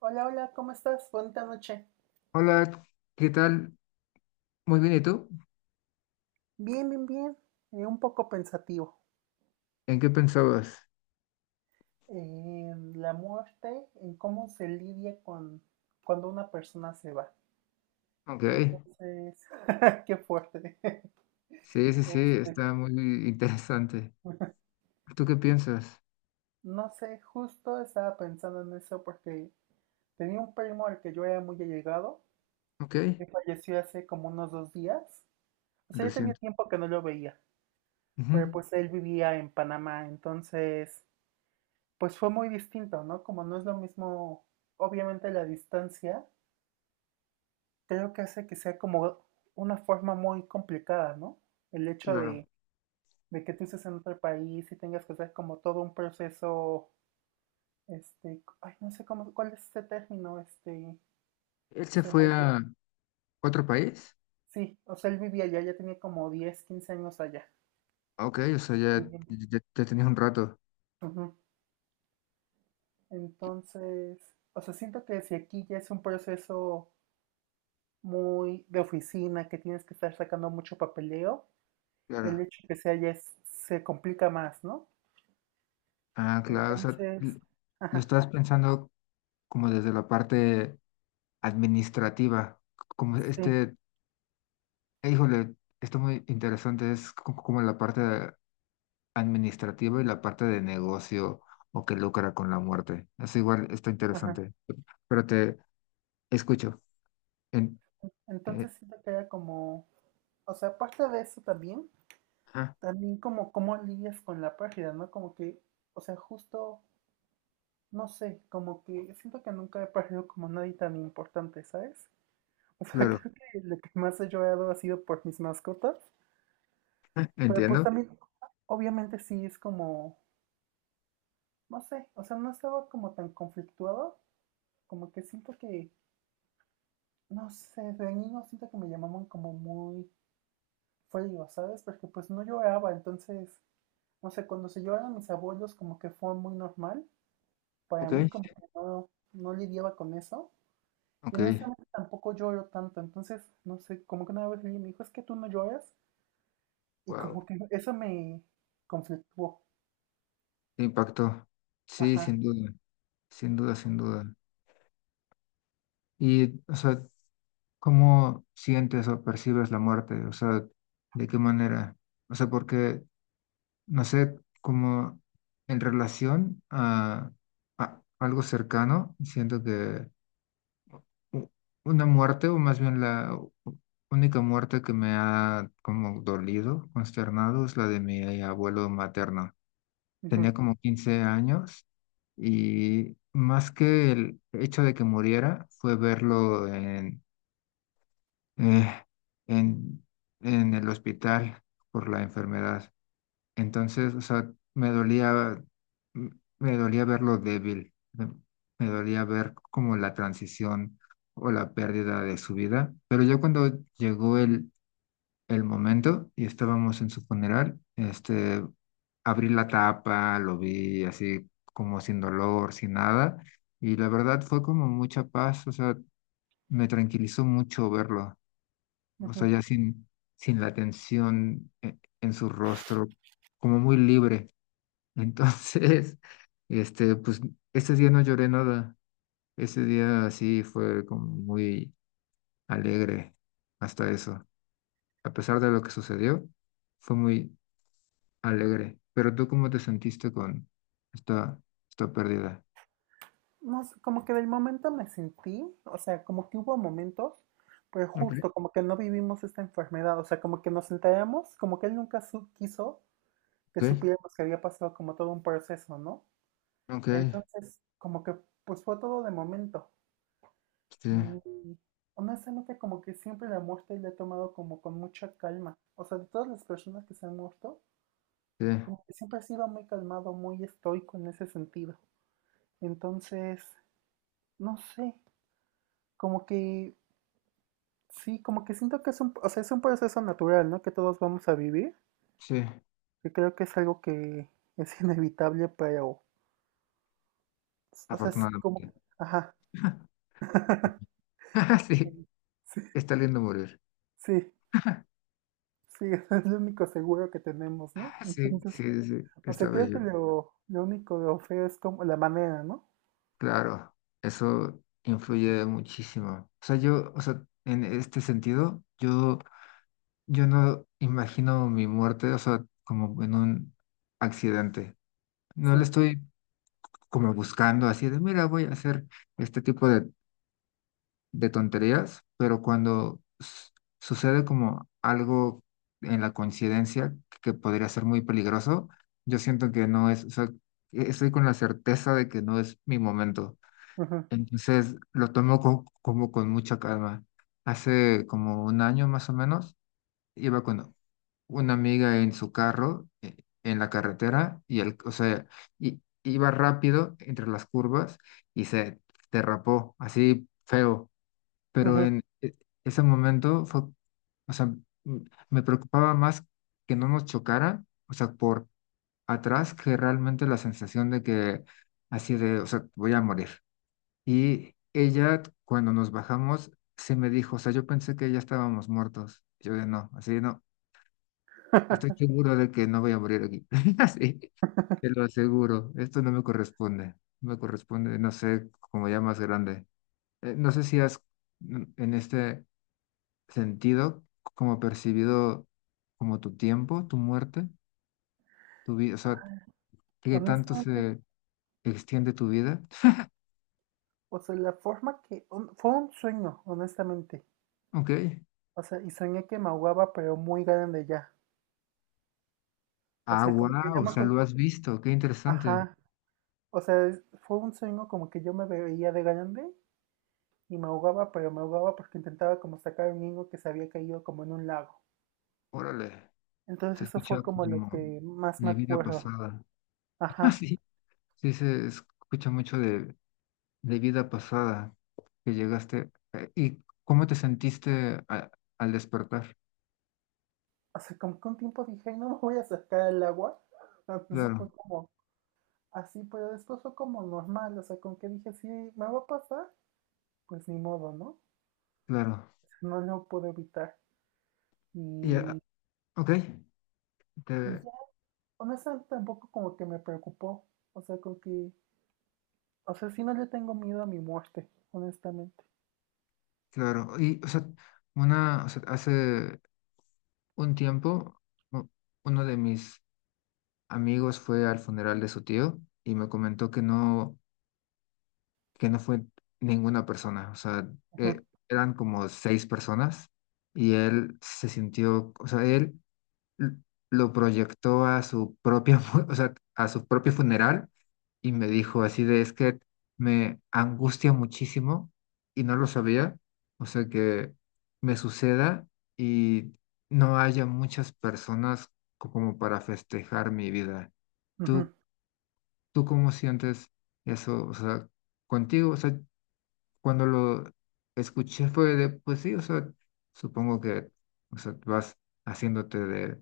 Hola, hola, ¿cómo estás? Bonita noche. Hola, ¿qué tal? Muy bien, ¿y tú? Bien, bien, bien. Un poco pensativo. ¿En qué pensabas? En la muerte, en cómo se lidia con cuando una persona se va. Ok, Entonces, qué fuerte. sí, sí, sí, Este, está muy interesante. ¿Tú qué piensas? no sé, justo estaba pensando en eso porque tenía un primo al que yo era muy allegado, Ok, que falleció hace como unos 2 días. O sea, ya tenía reciente. tiempo que no lo veía, Ujú, pero pues él vivía en Panamá, entonces pues fue muy distinto, ¿no? Como no es lo mismo, obviamente la distancia, creo que hace que sea como una forma muy complicada, ¿no? El hecho claro. de, de que tú estés en otro país y tengas que hacer como todo un proceso, ay, no sé cómo, cuál es ese término, ¿Él se se me fue olvidó. a otro país? Sí, o sea, él vivía allá, ya tenía como 10, 15 años allá Ok, o sea, ya, viviendo. ya, ya tenías un rato. Ujú. Entonces, o sea, siento que si aquí ya es un proceso muy de oficina, que tienes que estar sacando mucho papeleo, el Claro. hecho que sea ya se complica más, ¿no? Ah, claro, o sea, Entonces, lo ajá, estás pensando como desde la parte administrativa, como sí, este, híjole, está muy interesante, es como la parte administrativa y la parte de negocio o que lucra con la muerte. Eso igual está ajá. interesante. Pero te escucho. En, eh, Entonces siento que era como, o sea, aparte de eso también, ah, también como cómo lidias con la pérdida, ¿no? Como que, o sea, justo, no sé, como que siento que nunca he perdido como nadie tan importante, ¿sabes? O sea, claro, creo que lo que más he llorado ha sido por mis mascotas, pero pues entiendo. también, obviamente sí es como, no sé, o sea, no estaba como tan conflictuado, como que siento que no sé, de niño siento que me llamaban como muy frío, ¿sabes? Porque pues no lloraba, entonces, no sé, cuando se lloraron mis abuelos como que fue muy normal, para Ok, mí como que no lidiaba con eso, y ok, honestamente tampoco lloro tanto, entonces, no sé, como que una vez alguien me dijo, es que tú no lloras, y wow, como que eso me conflictuó, qué impacto. Sí, ajá, sin duda, sin duda, sin duda. Y, o sea, ¿cómo sientes o percibes la muerte? O sea, ¿de qué manera? O sea, porque, no sé, como en relación a algo cercano, siento que u- una muerte, o más bien la única muerte que me ha como dolido, consternado, es la de mi abuelo materno. Tenía ujú, como 15 años y más que el hecho de que muriera, fue verlo eh, en, en el hospital por la enfermedad. Entonces, o sea, me dolía, m- me dolía verlo débil, me dolía ver como la transición o la pérdida de su vida. Pero ya cuando llegó el momento y estábamos en su funeral, abrí la tapa, lo vi así como sin dolor, sin nada, y la verdad fue como mucha paz, o sea, me tranquilizó mucho verlo, o sea, ujú. ya sin la tensión en su rostro, como muy libre. Entonces, pues ese día no lloré nada. Ese día sí fue como muy alegre hasta eso. A pesar de lo que sucedió, fue muy alegre. Pero tú, ¿cómo te sentiste con esta, esta pérdida? No sé, como que del momento me sentí, o sea, como que hubo momentos, pero Ok, justo como que no vivimos esta enfermedad, o sea, como que nos enteramos, como que él nunca quiso que ok, supiéramos que había pasado como todo un proceso, ¿no? ok, Entonces, como que pues fue todo de momento. sí, Y honestamente como que siempre la muerte la he tomado como con mucha calma. O sea, de todas las personas que se han muerto, sí, como que siempre he sido muy calmado, muy estoico en ese sentido. Entonces, no sé, como que sí, como que siento que es un, o sea, es un proceso natural, ¿no? Que todos vamos a vivir. sí, Yo creo que es algo que es inevitable, pero, o sea, sí, como, afortunadamente. ajá. Sí, Sí, está lindo morir. sí, sí, es lo único seguro que tenemos, ¿no? Sí, Entonces, sí, sí, o está sea, creo que bello. lo único de feo es como la manera, ¿no? Claro, eso influye muchísimo. O sea, yo, o sea, en este sentido, yo no imagino mi muerte, o sea, como en un accidente. No le Sí. estoy como buscando así de, mira, voy a hacer este tipo de tonterías, pero cuando sucede como algo en la coincidencia que podría ser muy peligroso, yo siento que no es, o sea, estoy con la certeza de que no es mi momento. Ujú, Entonces lo tomo como con mucha calma. Hace como un año más o menos, iba con una amiga en su carro, en la carretera, y o sea, iba rápido entre las curvas y se derrapó, así feo. Pero ujú. en ese momento fue, o sea, m- me preocupaba más que no nos chocara, o sea, por atrás, que realmente la sensación de que así de, o sea, voy a morir. Y ella, cuando nos bajamos, se me dijo, o sea, yo pensé que ya estábamos muertos. Yo de no, así de, no, estoy seguro de que no voy a morir aquí. Así, te lo aseguro, esto no me corresponde. No me corresponde, no sé, como ya más grande. No sé si has, en este sentido, como percibido como tu tiempo, tu muerte, tu vida, o sea, qué tanto Honestamente, se extiende tu vida. o sea, la forma que, fue un sueño, honestamente. Ok. O sea, y soñé que me ahogaba, pero muy grande ya. O Ah, sea, como que wow, ya o me sea, lo acuerdo. has visto, qué interesante. Ajá. O sea, fue un sueño como que yo me veía de grande y me ahogaba, pero me ahogaba porque intentaba como sacar a un niño que se había caído como en un lago. Órale. Se Entonces eso escucha fue como lo como que más me de vida acuerdo. pasada. Ah, Ajá. sí. Sí, se escucha mucho de vida pasada que llegaste. ¿Y cómo te sentiste al despertar? O sea, como que un tiempo dije, "Ay, no me voy a sacar al agua". Así fue Claro, como, así, pero después fue como normal. O sea, como que dije, sí, me va a pasar, pues ni modo, ¿no? O claro. sea, no lo puedo evitar. Y, ah, Y, ok, y te- ya, honestamente tampoco como que me preocupó. O sea, como que o sea, sí no le tengo miedo a mi muerte, honestamente. claro. Y, o sea, una, o sea, hace un tiempo, u- uno de mis amigos fue al funeral de su tío y me comentó que no fue ninguna persona, o sea, eh, Ujú, eran como seis personas y él se sintió, o sea, él l- lo proyectó a su propia, o sea, a su propio funeral y me dijo así de, es que me angustia muchísimo y no lo sabía, o sea, que me suceda y no haya muchas personas como para festejar mi vida. ¿Tú, ujú, tú cómo sientes eso? O sea, contigo, o sea, cuando lo escuché fue de, pues sí, o sea, supongo que, o sea, vas haciéndote de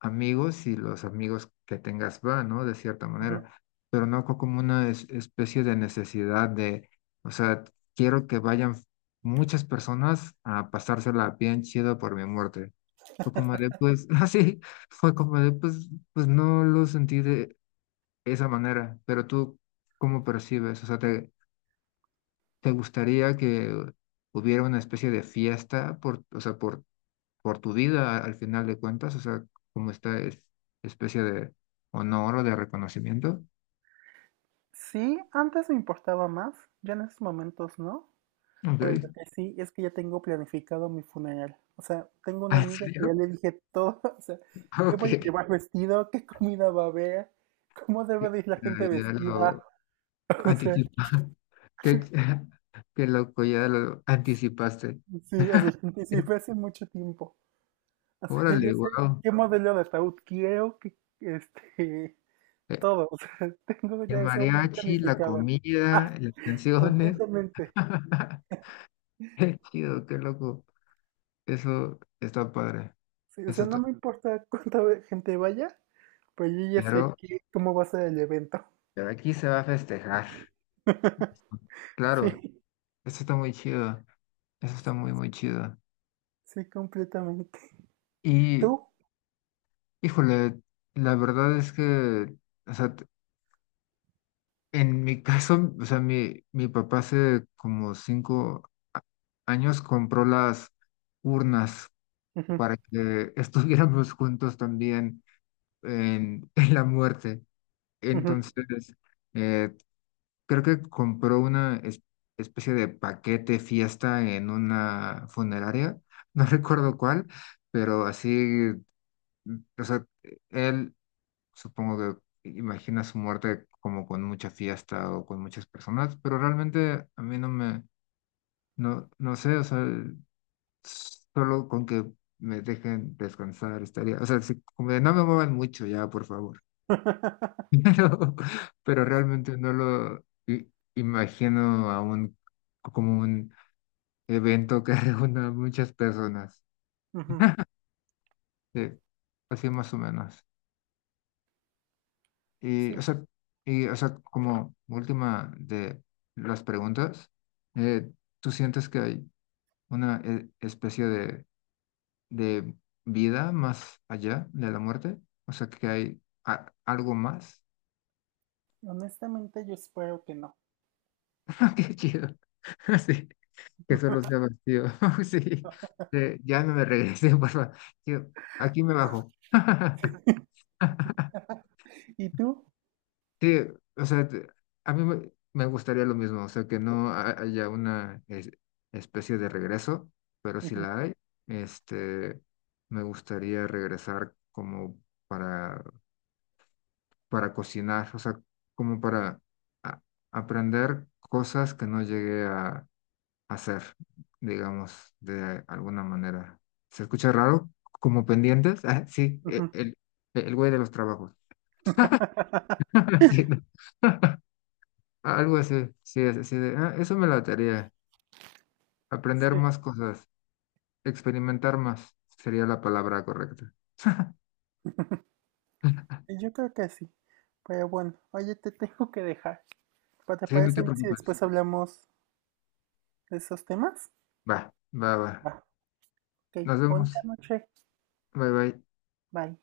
amigos y los amigos que tengas van, ¿no? De cierta ujú. manera, pero no como una especie de necesidad de, o sea, quiero que vayan muchas personas a pasársela bien chido por mi muerte. Fue como de, pues, así, fue como de, pues no lo sentí de esa manera, pero tú, ¿cómo percibes? O sea, ¿te gustaría que hubiera una especie de fiesta por, o sea, por tu vida al final de cuentas? O sea, como esta especie de honor o de reconocimiento. Sí, antes me importaba más, ya en estos momentos no. Ok. Pero lo que sí es que ya tengo planificado mi funeral. O sea, tengo una ¿En amiga que serio? ya le dije todo. O sea, qué voy a Ok. llevar vestido, qué comida va a haber, cómo Ya, debe de ir la gente ya vestida. lo O sea, anticipa. Qué, qué loco, ya lo anticipaste. sí, o sea, lo anticipé hace mucho tiempo. O sea, ya Órale, sé wow. qué modelo de ataúd quiero, qué, todo, o sea, tengo El ya eso muy mariachi, la planificado. comida, las canciones. Completamente. Qué chido, qué loco. Eso está padre. Sí, o Eso sea, no está. me importa cuánta gente vaya, pues yo ya sé Pero, que, cómo va a ser el evento. pero aquí se va a festejar. Sí, Claro, eso está muy chido. Eso está muy, muy chido. sí, completamente. Y, ¿Tú? híjole, la verdad es que, o sea, en mi caso, o sea, mi papá hace como cinco años compró las urnas Ujú, para que estuviéramos juntos también en la muerte. ujú. Entonces, eh, creo que compró una especie de paquete fiesta en una funeraria, no recuerdo cuál, pero así, o sea, él supongo que imagina su muerte como con mucha fiesta o con muchas personas, pero realmente a mí no me, no, no sé, o sea, solo con que me dejen descansar estaría, o sea, como de no me muevan mucho ya, por favor. Pero, pero realmente no lo imagino a un, como un evento que reúna a muchas personas, Ujú, eh, así más o menos. sí, Y, o sea, y, o sea, como última de las preguntas, eh, ¿tú sientes que hay una especie de vida más allá de la muerte? O sea, que hay algo más. honestamente yo espero que no. Qué chido. Sí, que solo sea vacío. Sí, ya no me regresé, por favor. Yo, aquí me bajo. ¿Y tú? Sí, o sea, a mí me gustaría lo mismo, o sea, que no haya una especie de regreso, pero si Ujú, la hay, este, me gustaría regresar como para, para, cocinar, o sea, como para a- aprender cosas que no llegué a, hacer, digamos, de alguna manera. ¿Se escucha raro? ¿Como pendientes? Ah, sí, ujú. El güey de los trabajos. Sí, no. Algo así, sí, es así de, "Ah, eso me lataría. Aprender Sí, más cosas, experimentar más, sería la palabra correcta." yo creo que sí. Pero bueno, oye, te tengo que dejar. ¿Te Sí, no parece te bien si preocupes. después hablamos de esos temas? Va, va, va. Va. Ok, Nos vemos. bonita noche. Bye, bye. Bye.